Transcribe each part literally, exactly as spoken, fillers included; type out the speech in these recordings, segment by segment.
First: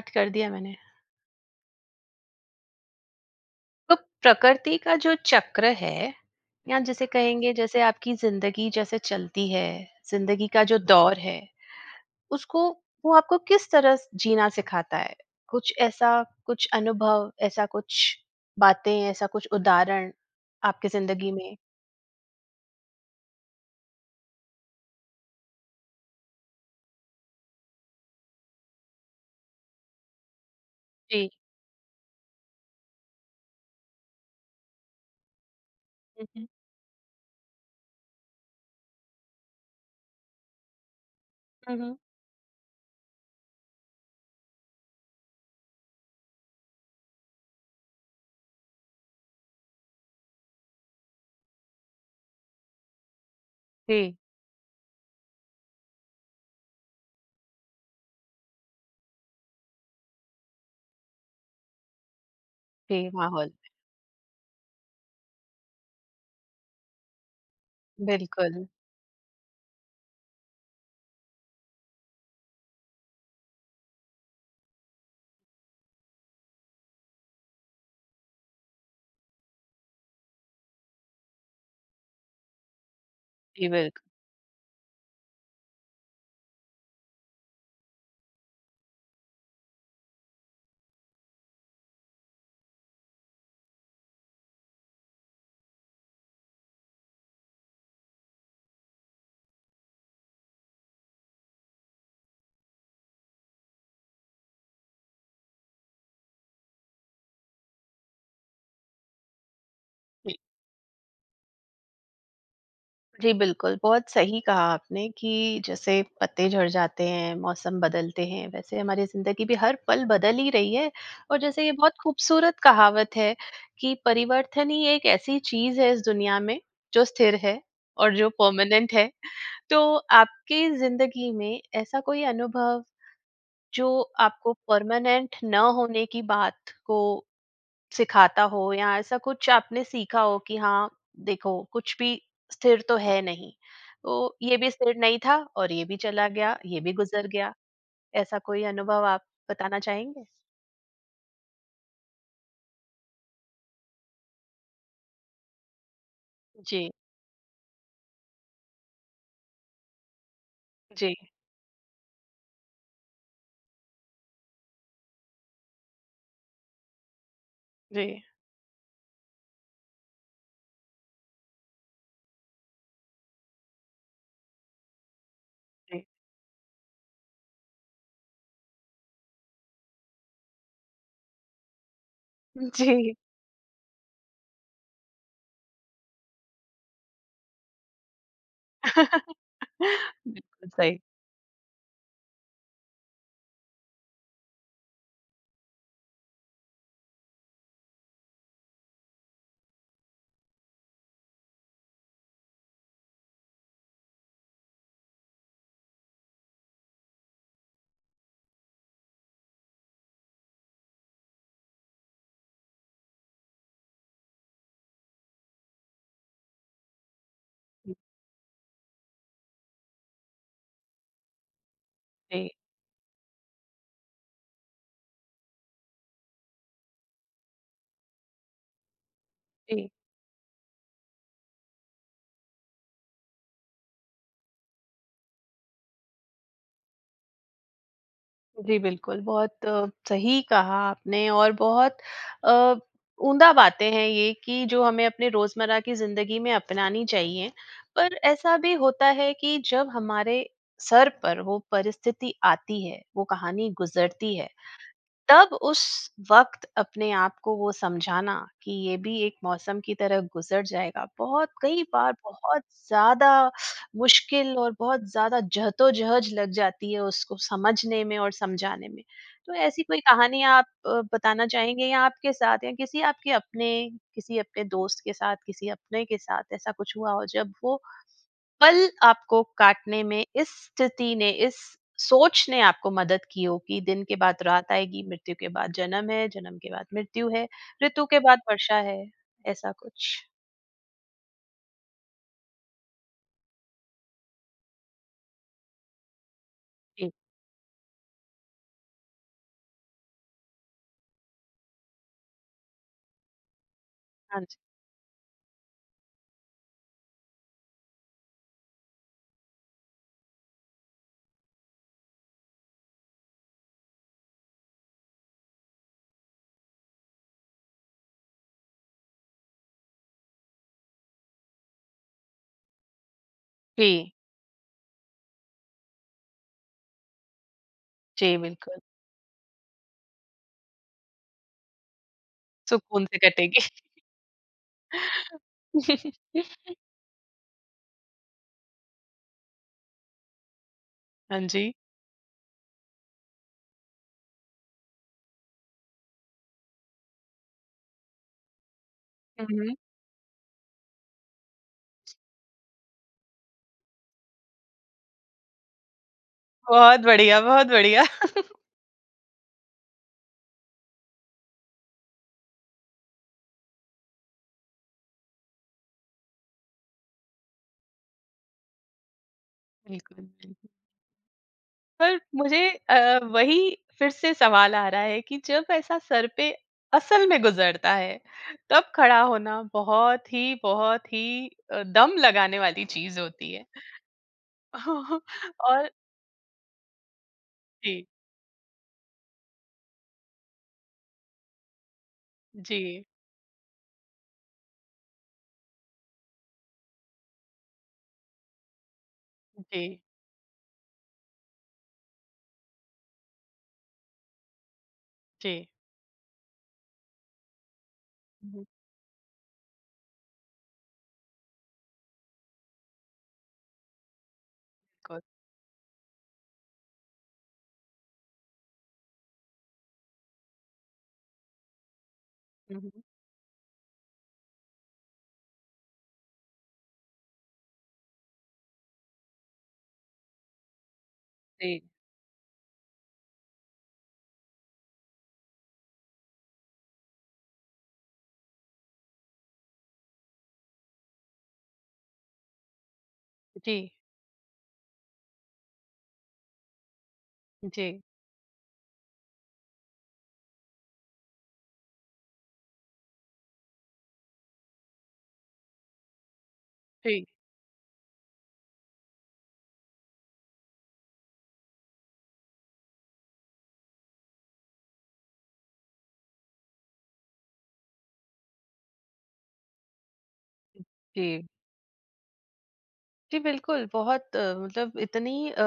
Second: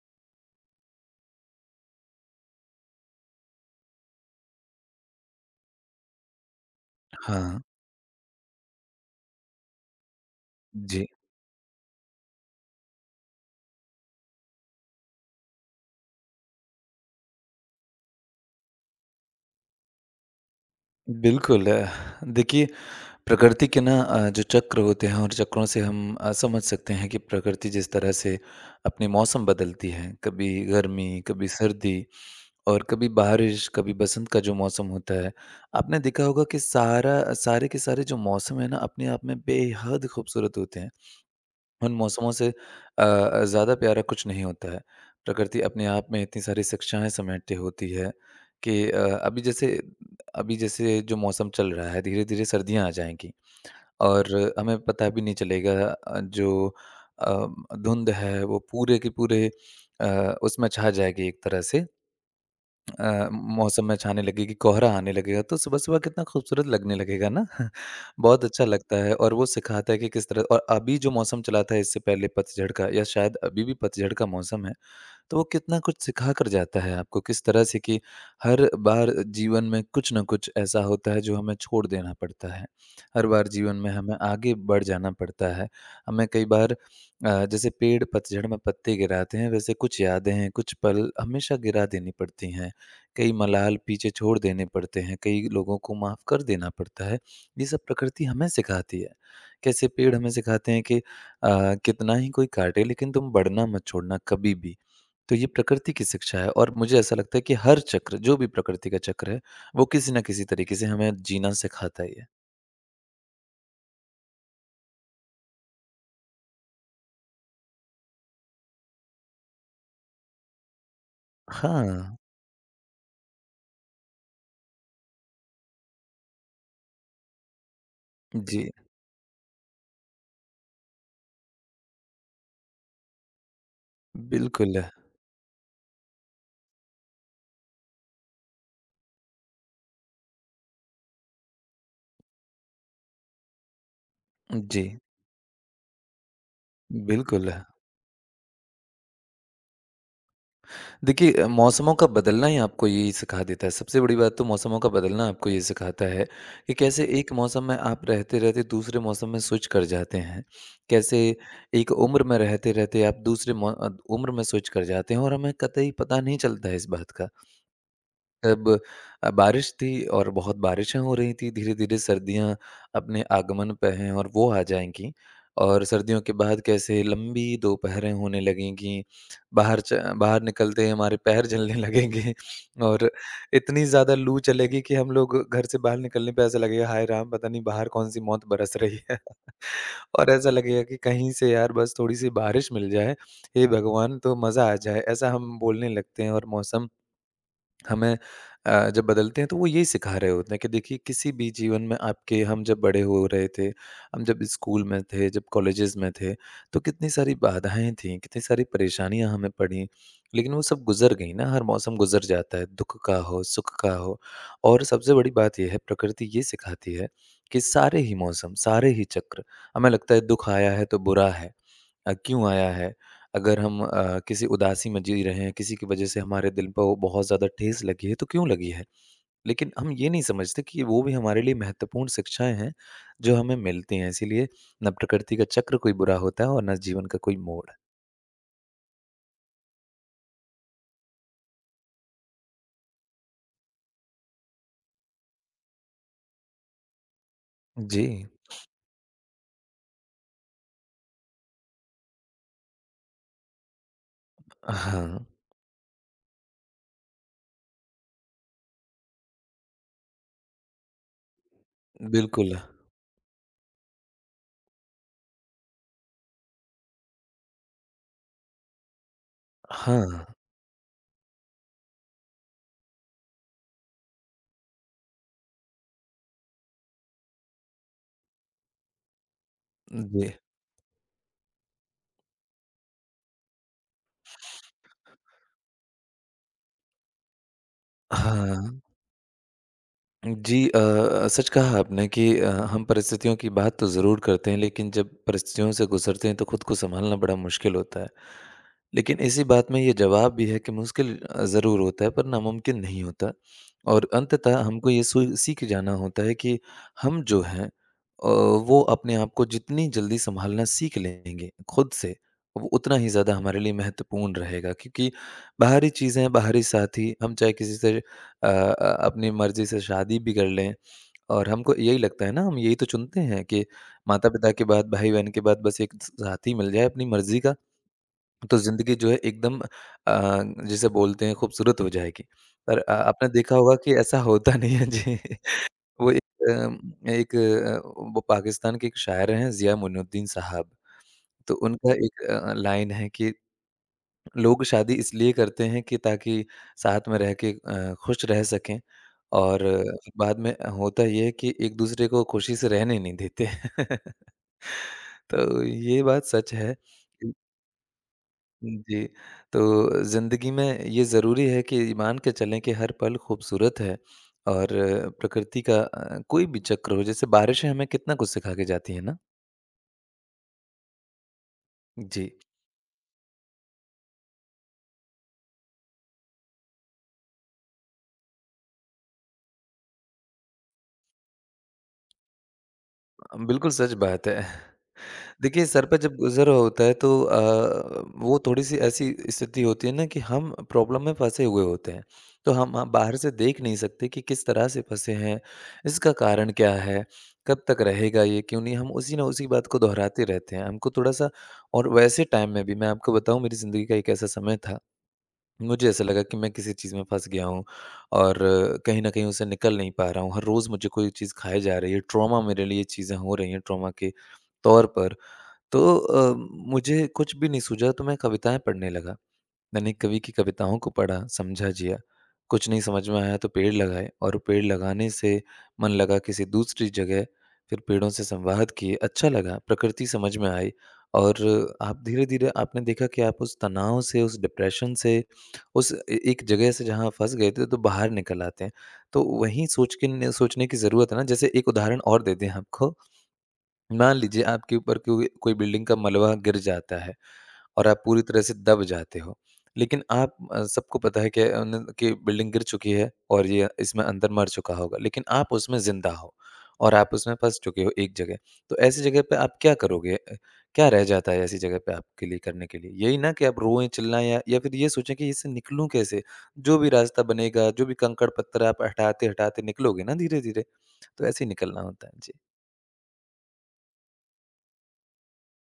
Cut कर दिया मैंने। तो प्रकृति का जो चक्र है, या जिसे कहेंगे हाँ, जैसे आपकी जिंदगी जैसे चलती है, जिंदगी का जो जी। दौर है उसको वो आपको किस तरह स- जीना सिखाता है। कुछ ऐसा, कुछ अनुभव ऐसा, कुछ बातें, ऐसा कुछ उदाहरण आपकी जिंदगी में। बिल्कुल अ, देखिए प्रकृति के ना अ, जो चक्र होते हैं और चक्रों से हम अ, समझ सकते हैं कि प्रकृति जिस तरह से अपने मौसम बदलती है, कभी गर्मी, जी। कभी सर्दी और कभी बारिश, कभी बसंत का जो मौसम होता है। आपने देखा होगा हम्म। कि सारा सारे के सारे जो मौसम है ना अपने आप में बेहद खूबसूरत होते हैं। हम्म, उन हम्म, मौसमों से अ, ज़्यादा प्यारा कुछ नहीं होता है। प्रकृति अपने आप में इतनी सारी शिक्षाएँ समेटे होती है कि अ, अभी जैसे अभी जैसे जो मौसम चल रहा है, धीरे-धीरे सर्दियाँ आ जाएँगी जी। और हमें पता भी नहीं चलेगा अ, जो अ, धुंध है वो पूरे के पूरे अ, उसमें छा जाएगी एक तरह से जी अ, माहौल। मौसम में छाने लगेगी, कोहरा आने लगेगा, तो सुबह-सुबह कितना खूबसूरत लगने लगेगा ना। बहुत बिल्कुल। अच्छा लगता है और वो सिखाता है कि किस तरह और अभी जो मौसम चला था इससे पहले पतझड़ का या शायद अभी भी पतझड़ का मौसम है। तो वो कितना कुछ सिखा कर जाता है आपको किस तरह से कि हर बार जीवन में कुछ ना कुछ ऐसा होता है जो हमें छोड़ देना पड़ता है। हर बार जी जीवन में बिल्कुल। हमें आगे बढ़ जाना पड़ता है। हमें कई बार अ, जैसे पेड़ पतझड़ में पत्ते गिराते हैं वैसे कुछ यादें हैं, कुछ पल हमेशा गिरा देनी पड़ती हैं। कई मलाल पीछे छोड़ देने पड़ते हैं, कई लोगों को माफ़ कर देना पड़ता है। ये सब प्रकृति हमें सिखाती है। कैसे पेड़ हमें सिखाते हैं कि अ, कितना ही कोई काटे लेकिन तुम बढ़ना मत छोड़ना कभी भी। तो ये प्रकृति की शिक्षा है और मुझे ऐसा लगता है कि हर चक्र जो भी प्रकृति का चक्र है, वो किसी न किसी तरीके से हमें जीना सिखाता ही है। जी बिल्कुल, बहुत सही कहा आपने कि जैसे पत्ते झड़ जाते हैं, मौसम बदलते हैं, वैसे हमारी ज़िंदगी भी हर पल बदल ही रही है। और जैसे ये हाँ, बहुत खूबसूरत कहावत है कि परिवर्तन ही एक ऐसी चीज़ है इस दुनिया में जो स्थिर है और जो जी, परमानेंट है। तो आपकी ज़िंदगी में ऐसा कोई अनुभव जो आपको बिल्कुल। परमानेंट ना होने की बात को सिखाता हो, या ऐसा कुछ आपने सीखा हो कि हाँ, देखो कुछ भी स्थिर तो है नहीं। तो ये भी जी, स्थिर नहीं था और ये भी चला गया, ये भी गुज़र बिल्कुल। गया। ऐसा कोई अनुभव आप बताना चाहेंगे? देखिए अ, मौसमों का बदलना ही आपको यही सिखा देता है, सबसे बड़ी बात तो मौसमों का बदलना आपको ये सिखाता है कि जी। कैसे एक मौसम में आप रहते-रहते दूसरे मौसम में स्विच कर जाते हैं। जी। कैसे एक उम्र में रहते-रहते आप दूसरे मौ अ, उम्र में स्विच कर जाते हैं और हमें कतई पता नहीं चलता है इस बात का। जी। तब अ, बारिश थी और बहुत बारिशें हो रही थी, धीरे-धीरे सर्दियाँ अपने आगमन पे हैं और वो आ जाएँगी और जी। सर्दियों के बाद कैसे लंबी दोपहरें होने लगेंगी, बाहर च बाहर निकलते ही हमारे पैर जलने लगेंगे और जी। इतनी ज़्यादा लू चलेगी कि हम लोग घर से बाहर निकलने पे ऐसा लगेगा, हाय राम! पता नहीं बाहर कौन-सी मौत बरस रही है। और ऐसा बिल्कुल लगेगा कि सही। कहीं से यार बस थोड़ी-सी बारिश मिल जाए, हे भगवान! तो मज़ा आ जाए, ऐसा हम बोलने लगते हैं और मौसम हमें अ, जब बदलते हैं तो वो यही सिखा रहे होते हैं कि देखिए किसी भी जीवन में आपके हम जब बड़े हो रहे थे, हम जब स्कूल में थे, जब कॉलेजेस में थे, तो कितनी सारी बाधाएँ थीं, कितनी सारी परेशानियाँ हमें पड़ीं। लेकिन वो सब गुज़र गई ना, हर मौसम गुज़र जाता है, दुःख का हो, सुख का हो और सबसे बड़ी बात ये है प्रकृति ये सिखाती है कि सारे ही मौसम, सारे ही चक्र हमें लगता है दुःख आया है तो बुरा है। अ, क्यों जी। आया है? अगर हम अ, किसी उदासी में जी रहे हैं, किसी की वजह से हमारे दिल पर वो बहुत ज़्यादा ठेस लगी है, तो क्यों लगी है? लेकिन जी। हम ये नहीं समझते कि वो भी हमारे लिए महत्वपूर्ण शिक्षाएँ हैं, जो हमें मिलती हैं। इसीलिए ना प्रकृति का चक्र कोई बुरा होता है और ना जीवन का कोई मोड़। जी बिल्कुल, बहुत अ, सही कहा आपने। और बहुत अ, उम्दा बातें हैं ये, कि जो हमें अपने रोज़मर्रा की ज़िंदगी में अपनानी चाहिए। जी। पर ऐसा भी होता है कि जब हमारे सर पर वो परिस्थिति आती है, वो कहानी गुज़रती है, हाँ, तब उस वक़्त अपने आप को वो समझाना कि ये भी एक मौसम की तरह गुज़र जाएगा, बहुत कई बार बिल्कुल। बहुत ज़्यादा मुश्किल और बहुत ज़्यादा जहदोजहद लग जाती है उसको समझने में और समझाने में। तो ऐसी हाँ, कोई कहानी आप अ, बताना चाहेंगे, या आपके साथ या किसी आपके अपने किसी अपने दोस्त के साथ, किसी अपने के साथ ऐसा कुछ हुआ हो जब वो पल आपको काटने में जी। इस स्थिति ने, इस सोच ने आपको मदद की हो कि दिन के बाद रात आएगी, मृत्यु के बाद जन्म है, जन्म के बाद मृत्यु है, ऋतु के बाद वर्षा हाँ। है, ऐसा कुछ? जी अ, सच कहा आपने कि अ, हम परिस्थितियों की बात तो ज़रूर करते हैं लेकिन जब परिस्थितियों से गुज़रते हैं तो खुद को जी। सँभालना बड़ा मुश्किल होता है। लेकिन इसी बात में ये जवाब भी है कि मुश्किल अ, ज़रूर होता है पर नामुमकिन नहीं होता और हाँ जी। अंततः हमको ये सु सीख जाना होता है कि हम जो हैं अ, वो अपने आप को जितनी जल्दी सँभालना सीख लेंगे खुद से, वो उतना ही ज़्यादा हमारे लिए महत्वपूर्ण रहेगा क्योंकि बाहरी चीज़ें, बाहरी साथी हम चाहे किसी से अ अ, अपनी मर्ज़ी से शादी भी कर लें और हमको यही लगता है ना, हम यही तो चुनते हैं कि जी। माता-पिता के बाद, भाई-बहन के बाद बस एक स साथी मिल जाए अपनी मर्ज़ी का, जी तो बिल्कुल, ज़िंदगी जो है एकदम अ, जिसे बोलते हैं खूबसूरत हो जाएगी। पर अ, सुकून से आपने देखा कटेगी। होगा कि ऐसा होता नहीं है जी। वो एक अ, एक अ, वो पाकिस्तान के एक शायर हैं ज़िया मुइनुद्दीन साहब, हाँ तो जी। उनका एक अ, लाइन है कि लोग शादी इसलिए करते हैं कि ताकि साथ में रह के अ, खुश रह सकें हुँ, और हुँ। बाद में होता ये है कि एक-दूसरे को खुशी से रहने नहीं देते। तो ये बात सच है। बहुत उ, बढ़िया, बहुत बढ़िया। जी, तो ज़िंदगी में ये ज़रूरी है कि मान के चलें कि हर पल खूबसूरत है और प्रकृति का अ, कोई भी चक्र हो, जैसे बारिशें हमें कितना कुछ सिखा के जाती हैं ना? बिल्कुल, बिल्कुल। पर जी, मुझे अ, वही फिर से सवाल आ रहा है कि जब ऐसा सर पे असल में गुजरता है, तब खड़ा होना बहुत ही, बहुत ही अ, दम लगाने वाली चीज़ होती है। बिल्कुल सच बात है। देखिए, सर और पे जब गुज़र होता है तो अ, जी। वो थोड़ी-सी ऐसी स्थिति होती है ना कि हम प्रॉब्लम में फँसे हुए होते हैं। तो हम हम जी। बाहर से देख नहीं सकते कि किस तरह से फँसे हैं, इसका कारण क्या है, कब तक रहेगा ये? क्यों नहीं हम उसी ना उसी बात को जी। दोहराते रहते हैं। हमको थोड़ा-सा और वैसे टाइम में भी मैं आपको बताऊँ मेरी ज़िंदगी का एक ऐसा समय था, जी। मुझे ऐसा लगा कि मैं किसी चीज़ में फँस गया हूँ और हम्म। कहीं न कहीं उससे निकल नहीं पा रहा हूँ। हर रोज़ मुझे कोई चीज़ खाए जा रही है, ट्रॉमा मेरे लिए चीज़ें हो रही हैं, ट्रॉमा के तौर पर। बिल्कुल। तो अ, मुझे कुछ भी नहीं सूझा तो मैं कविताएँ पढ़ने लगा। मैंने एक कवि की कविताओं को पढ़ा, समझा, जिया। कुछ नहीं हुँ, हुँ। समझ में आया तो पेड़ लगाए और पेड़ लगाने से मन लगा किसी दूसरी जगह, फिर पेड़ों से संवाद किए, अच्छा लगा, प्रकृति समझ में आई और जी। आप धीरे-धीरे आपने देखा कि आप उस तनाव से, उस डिप्रेशन से, उस ए एक जगह से जहाँ फँस गए थे तो बाहर निकल आते हैं। तो वहीं सोच के न सोचने की ज़रूरत है ना, जैसे एक उदाहरण और दे दें आपको। जी। मान लीजिए आपके ऊपर कोई कोई बिल्डिंग का मलबा गिर जाता है और आप जी। पूरी तरह से दब जाते हो लेकिन आप अ, सबको पता है कि अन- कि बिल्डिंग गिर चुकी है और ये इसमें अंदर मर चुका होगा लेकिन आप उसमें जिंदा हो और आप जी। उसमें फंस चुके हो एक जगह। तो ऐसी जगह पे आप क्या करोगे अ, क्या रह जाता है ऐसी जगह पे आपके लिए करने के लिए यही ना कि आप रोएं चिल्लाएं या या फिर ये सोचें कि इससे निकलूं कैसे। जो भी रास्ता बनेगा जो भी कंकड़ पत्थर आप हटाते हटाते निकलोगे ना धीरे धीरे। तो जी। ऐसे ही निकलना होता है जी। जी बिल्कुल, बहुत अ, मतलब इतनी अ,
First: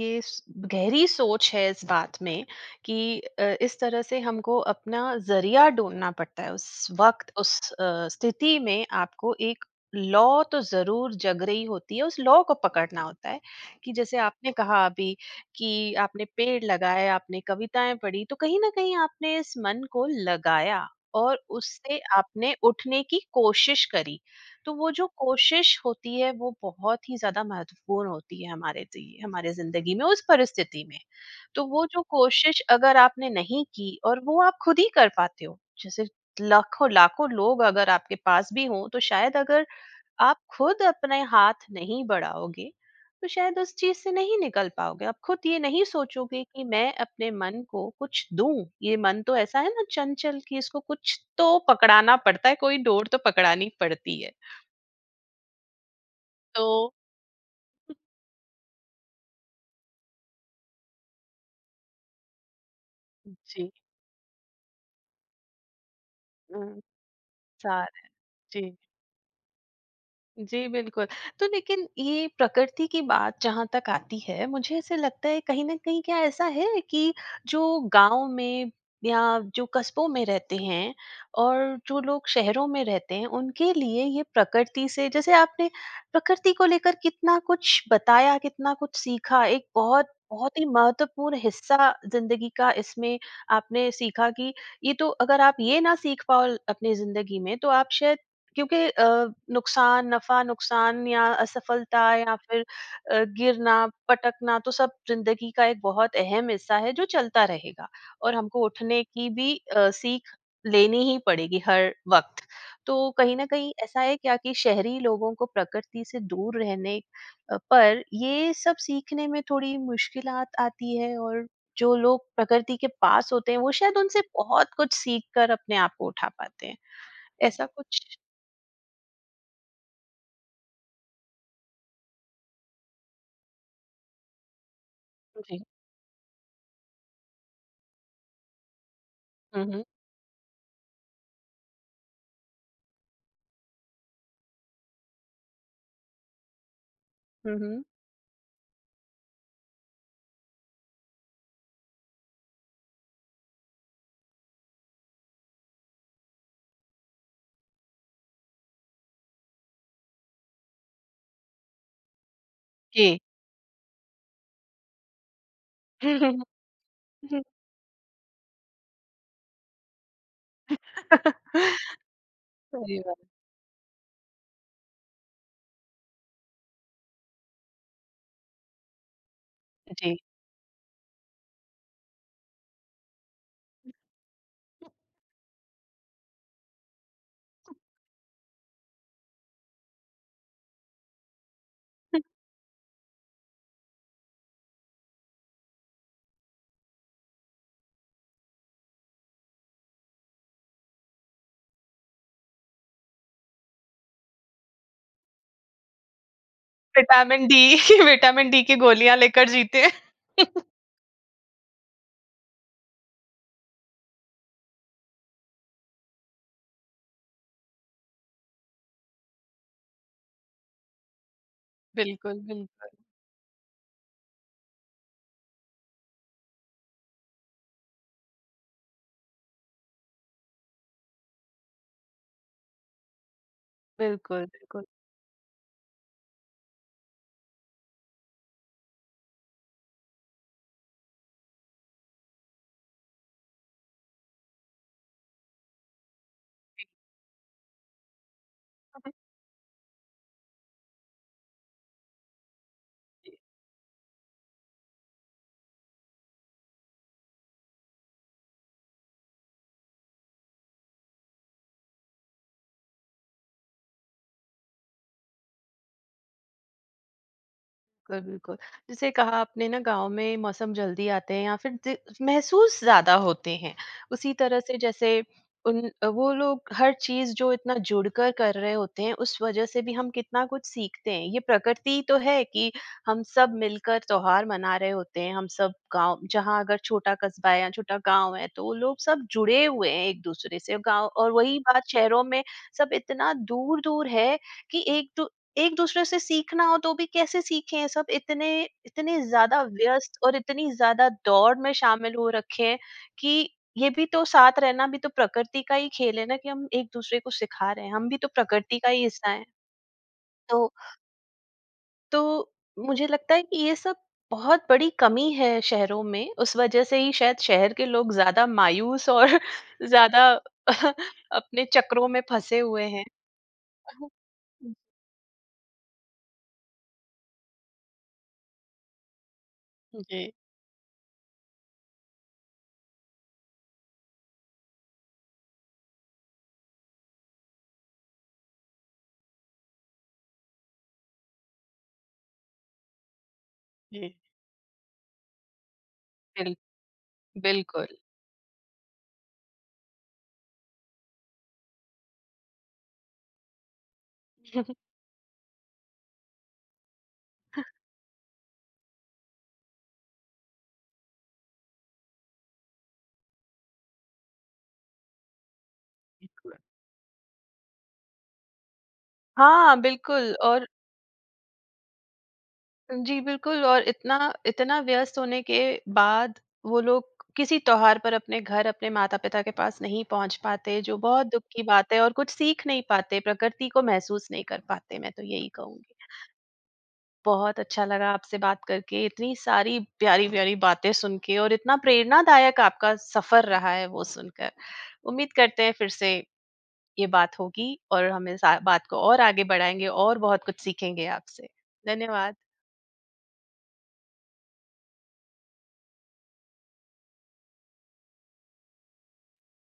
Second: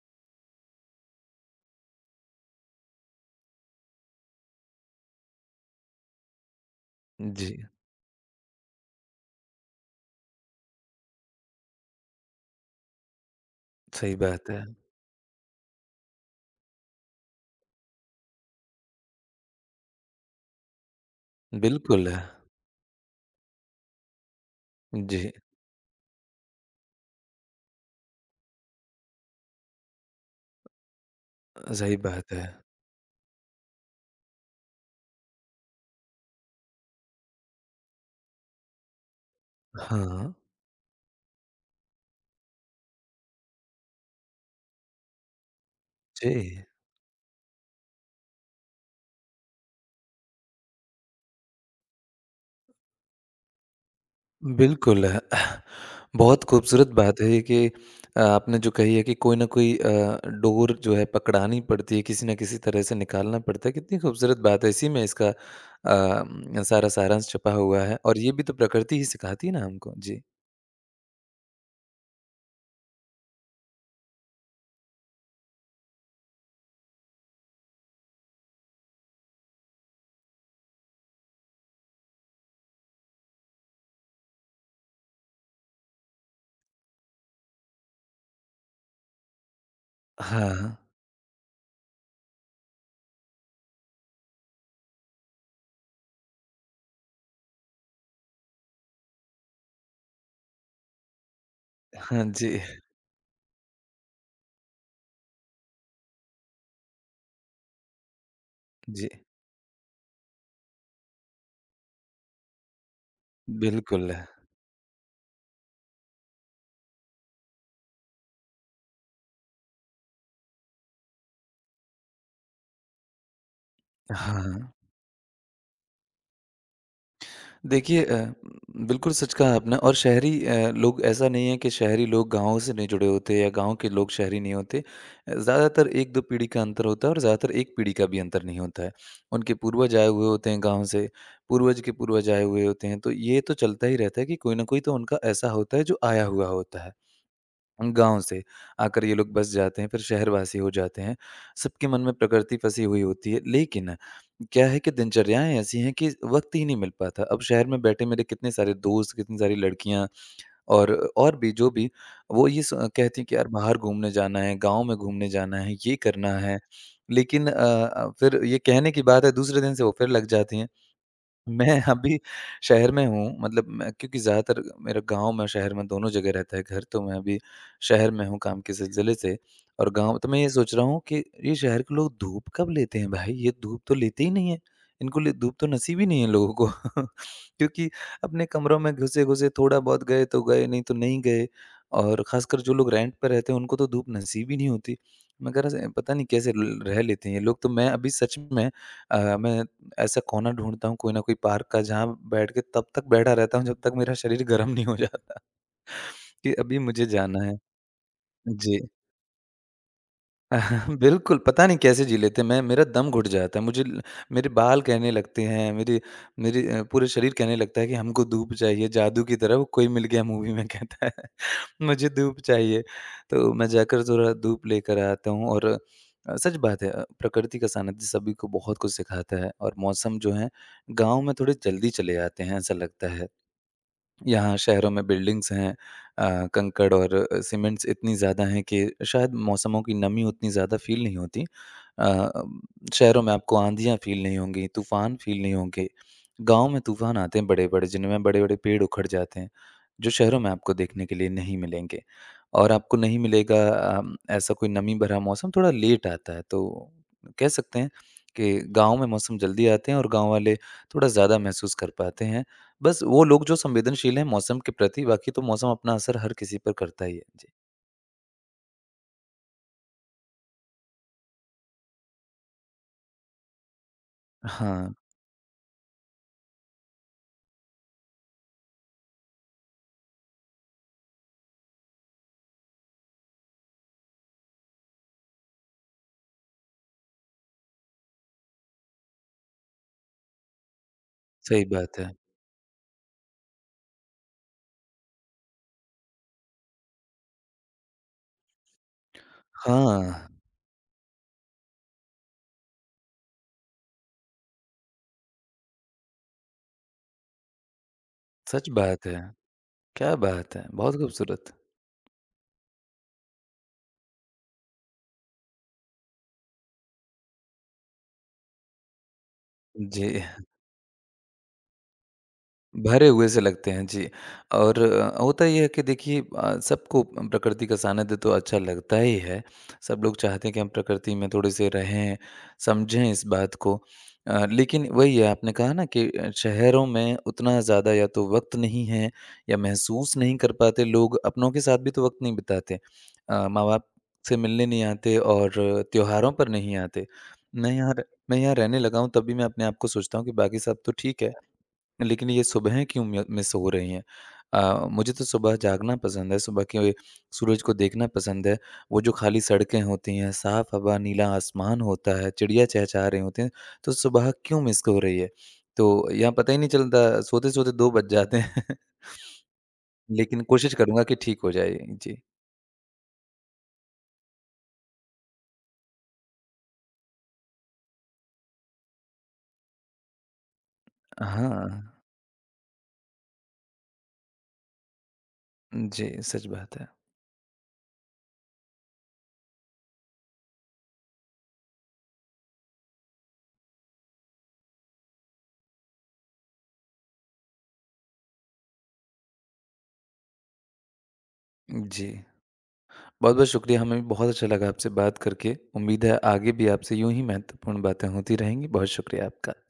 ये स गहरी सोच है इस बात में कि अ, इस तरह से हमको अपना ज़रिया ढूँढना पड़ता है। उस वक़्त उस जी, अ, स्थिति में आपको एक लौ तो ज़रूर जग रही होती है, उस लौ को पकड़ना होता है, कि सही जैसे बात आपने है। कहा अभी कि आपने पेड़ लगाए, आपने कविताएँ पढ़ी, तो कहीं न कहीं आपने इस मन को लगाया और उससे बिल्कुल, है। आपने उठने की कोशिश करी। तो वो जो जी, कोशिश होती है वो बहुत ही ज्यादा महत्वपूर्ण होती है हमारे लिए हमारे जिंदगी में उस परिस्थिति में। तो वो सही जो बात है। कोशिश अगर आपने नहीं की और वो आप खुद ही कर पाते हो। जैसे लाखों लाखों लोग अगर आपके पास भी हों, तो शायद अगर हाँ, आप खुद अपने हाथ नहीं बढ़ाओगे, तो शायद उस चीज से नहीं निकल पाओगे। आप खुद ये नहीं सोचोगे जी, कि मैं अपने मन को कुछ दूं। ये मन तो ऐसा है ना चंचल, कि इसको कुछ तो पकड़ाना पड़ता है, कोई डोर तो पकड़ानी पड़ती है। बिल्कुल। है। बहुत खूबसूरत तो बात है ये कि अ, आपने जो कही है कि कोई ना कोई अ, डोर जो है पकड़ानी पड़ती है, किसी न किसी तरह से निकालना पड़ता जी, है। कितनी खूबसूरत बात है, इसी में इसका अ, अ, सारा सारांश छुपा हुआ चार। है और ये भी तो जी। प्रकृति ही सिखाती है ना हमको। जी। जी, बिल्कुल। तो लेकिन ये प्रकृति की बात जहाँ तक आती है, मुझे ऐसे लगता है, कहीं न कहीं क्या ऐसा है कि जो गाँव में या जो कस्बों में रहते हैं और जो लोग शहरों में रहते हैं, उनके लिए ये प्रकृति से, जैसे आपने प्रकृति को लेकर कितना कुछ बताया, कितना कुछ सीखा, एक बहुत हाँ, बहुत ही हाँ। महत्वपूर्ण हिस्सा ज़िंदगी का इसमें आपने सीखा कि ये तो, अगर आप ये ना सीख पाओ अपनी ज़िंदगी में, तो आप शायद क्योंकि अ, नुकसान नफा नुकसान या असफलता हाँ या जी, फिर अ, गिरना पटकना तो सब जिंदगी का एक बहुत अहम हिस्सा है जो चलता रहेगा, और हमको उठने जी, की भी अ, सीख लेनी ही पड़ेगी हर वक्त। तो कहीं ना कहीं ऐसा बिल्कुल। है है। क्या कि शहरी लोगों को प्रकृति से दूर रहने अ, पर ये सब सीखने में थोड़ी मुश्किलात आती है, और जो लोग प्रकृति के पास होते हैं वो शायद उनसे हाँ। बहुत कुछ सीख कर अपने आप को उठा पाते हैं, ऐसा देखिए कुछ। अ, बिल्कुल सच कहा आपने और शहरी अ, लोग ऐसा नहीं है कि शहरी लोग गाँव से नहीं जुड़े होते या गाँव के लोग शहरी नहीं होते। अ, ज़्यादातर एक दो पीढ़ी का अंतर होता है और ज़्यादातर एक पीढ़ी का भी अंतर नहीं होता है। उनके हुँ, हुँ। पूर्वज आए हुए होते हैं गाँव से, पूर्वज के पूर्वज आए हुए होते हैं, तो ये तो चलता ही रहता है कि कोई न कोई तो उनका ऐसा होता है जो आया हुआ होता है। हुँ, हुँ। गाँव से आकर ये लोग बस जाते हैं, फिर शहरवासी हो जाते हैं। सबके मन में प्रकृति फँसी हुई होती है, लेकिन क्या है कि दिनचर्याएँ ऐसी हैं कि वक़्त ही नहीं मिल पाता। अब शहर में बैठे मेरे कितने सारे दोस्त, कितनी सारी लड़कियाँ और और भी जो भी, वो ये स जी। कहती हैं कि यार बाहर घूमने जाना है, गाँव में घूमने जाना है, ये करना है। लेकिन अ अ, फिर ये कहने की बात है, दूसरे दिन से वो फिर लग जाती हैं। मैं अभी शहर सही में बात हूँ मतलब मैं क्योंकि ज़्यादातर मेरा गाँव में शहर में दोनों जगह रहता है घर, तो मैं अभी शहर में हूँ काम के सिलसिले से और है, जी। गाँव तो मैं ये सोच रहा हूँ कि ये शहर के लोग धूप कब लेते हैं भाई? ये धूप तो लेते ही नहीं है। इनको लिए धूप तो नसीब ही नहीं है लोगों को। क्योंकि अपने कमरों में घुसे-घुसे थोड़ा बहुत गए तो गए, नहीं तो नहीं गए और ख़ासकर जो लोग रेंट पे रहते हैं उनको तो धूप नसीब ही नहीं होती। मगर ऐसे पता नहीं कैसे ल रह लेते हैं ये लोग। तो मैं अभी सच में अ, मैं ऐसा कोना ढूँढता हूँ कोई ना कोई पार्क का जहाँ बैठ के तब तक बैठा रहता हूँ जब तक मेरा शरीर गर्म नहीं हो जाता कि अभी मुझे जाना विटामिन है। डी विटामिन डी की जी। गोलियाँ लेकर जीते हैं। बिल्कुल, पता नहीं कैसे जी लेते हैं। मैं मेरा दम घुट जाता है। मुझे ल मेरे बाल कहने लगते हैं, मेरे मेरे अ, पूरे शरीर कहने लगता है कि हमको धूप चाहिए, जादू की तरह वो कोई मिल गया मूवी में कहता है। मुझे धूप बिल्कुल, बिल्कुल, चाहिए, तो मैं जाकर ज़रा धूप लेकर आता हूँ और अ, सच बात है अ, प्रकृति का सानिध्य सभी को बहुत कुछ सिखाता है और मौसम जो है, गाँव में थोड़े जल्दी चले आते हैं, ऐसा लगता है। बिल्कुल, यहाँ बिल्कुल। शहरों में बिल्डिंग्स हैं अ, कंकड़ और अ, सीमेंट्स इतनी ज़्यादा हैं कि शायद मौसमों की नमी उतनी ज़्यादा फ़ील नहीं होती। अ, अम, शहरों में आपको आँधियाँ फ़ील नहीं होंगी, तूफ़ान फ़ील नहीं होंगे। गाँव में तूफ़ान आते हैं बड़े-बड़े, जिनमें बड़े-बड़े पेड़ उखड़ जाते हैं, जो शहरों में आपको देखने के लिए नहीं मिलेंगे। और आपको नहीं मिलेगा अम, ऐसा कोई नमी भरा मौसम, थोड़ा लेट आता है। तो कह सकते हैं कि गाँव में मौसम जल्दी आते हैं और गाँव वाले थोड़ा ज़्यादा महसूस कर पाते हैं। बस वो लोग जो संवेदनशील हैं मौसम के प्रति, बाकी तो मौसम अपना असर हर किसी पर करता ही है। जी। बिल्कुल, बिल्कुल। जैसे कहा आपने ना, गाँव में मौसम जल्दी आते हैं या फिर ज महसूस ज़्यादा होते हैं। उसी तरह से, हाँ, जैसे उन वो लोग हर चीज़ जो इतना जुड़कर कर रहे होते हैं, उस वजह से भी हम कितना कुछ सीखते हैं। ये प्रकृति तो है कि हम सब मिलकर त्योहार मना रहे होते हैं, हम सब गाँव, जहाँ अगर छोटा कस्बा है या छोटा गाँव है, तो वो लोग सब जुड़े हुए हैं एक-दूसरे से गाँव, और वही सही बात बात है। शहरों में सब इतना दूर-दूर है कि एक दू एक दूसरे से सीखना हो तो भी कैसे सीखें, सब इतने इतने ज्यादा हाँ, व्यस्त और इतनी ज्यादा दौड़ में शामिल हो रखे हैं, कि ये भी तो, साथ रहना भी तो प्रकृति का ही खेल है ना, कि हम एक दूसरे को सिखा रहे हैं, हम भी तो सच प्रकृति का ही बात है। हिस्सा है। क्या बात है! तो बहुत खूबसूरत। तो मुझे लगता है कि ये सब बहुत बड़ी कमी है शहरों में, उस वजह से ही शायद शहर के लोग ज्यादा मायूस और जी। ज्यादा अपने चक्रों में फंसे हुए हैं। भरे हुए से लगते हैं, जी। और अ, होता ये है कि देखिए अ, सबको प्रकृति का सानिध्य तो अच्छा लगता ही है। सब लोग जी चाहते हैं कि हम प्रकृति में थोड़े से रहें, समझें इस बात को। अ, लेकिन वही है आपने कहा ना कि अ, शहरों में उतना ज़्यादा या तो वक़्त नहीं है या महसूस नहीं कर पाते लोग, अपनों के साथ भी तो वक़्त नहीं बिताते। अ, माँ-बाप जी जी से मिलने नहीं आते और त्योहारों पर बिल, नहीं आते। मैं बिल्कुल। यहाँ र मैं यहाँ रहने लगा हूँ तब भी मैं अपने आप को सोचता हूँ कि बाकी सब तो ठीक है। लेकिन ये सुबहें क्यों मि मिस हो रही हैं? अ, मुझे तो सुबह जागना पसंद है, सुबह के सूरज को देखना पसंद है। वो जो खाली सड़कें होती हैं, साफ़ हवा, नीला आसमान होता है, चिड़िया चहचहा रही होती हैं, तो सुबह क्यों मिस हो रही है? तो यहाँ पता बिल्कुल। ही नहीं चलता, सोते-सोते दो बज जाते हैं। हाँ, बिल्कुल। लेकिन और कोशिश करूँगा कि ठीक हो जाए। जी। जी, बिल्कुल। और इतना इतना व्यस्त होने के बाद वो लोग किसी त्योहार पर अपने घर, अपने माता-पिता के पास नहीं पहुँच पाते, जो बहुत दुःख की बात हाँ। है, और कुछ सीख नहीं पाते, प्रकृति को महसूस नहीं कर पाते, मैं तो यही कहूँगी। जी, सच बात है। बहुत अच्छा लगा आपसे बात करके, इतनी सारी प्यारी-प्यारी बातें सुन के, और इतना प्रेरणादायक आपका सफ़र रहा है वो सुनकर। उम्मीद करते हैं फिर से ये बात होगी, और हम इस अ, बात को और आगे बढ़ाएँगे और बहुत कुछ सीखेंगे आपसे। जी। धन्यवाद। बहुत-बहुत शुक्रिया, हमें भी बहुत अच्छा लगा आपसे बात करके। उम्मीद है आगे भी आपसे यूँ ही महत्वपूर्ण बातें होती रहेंगी। बहुत शुक्रिया आपका।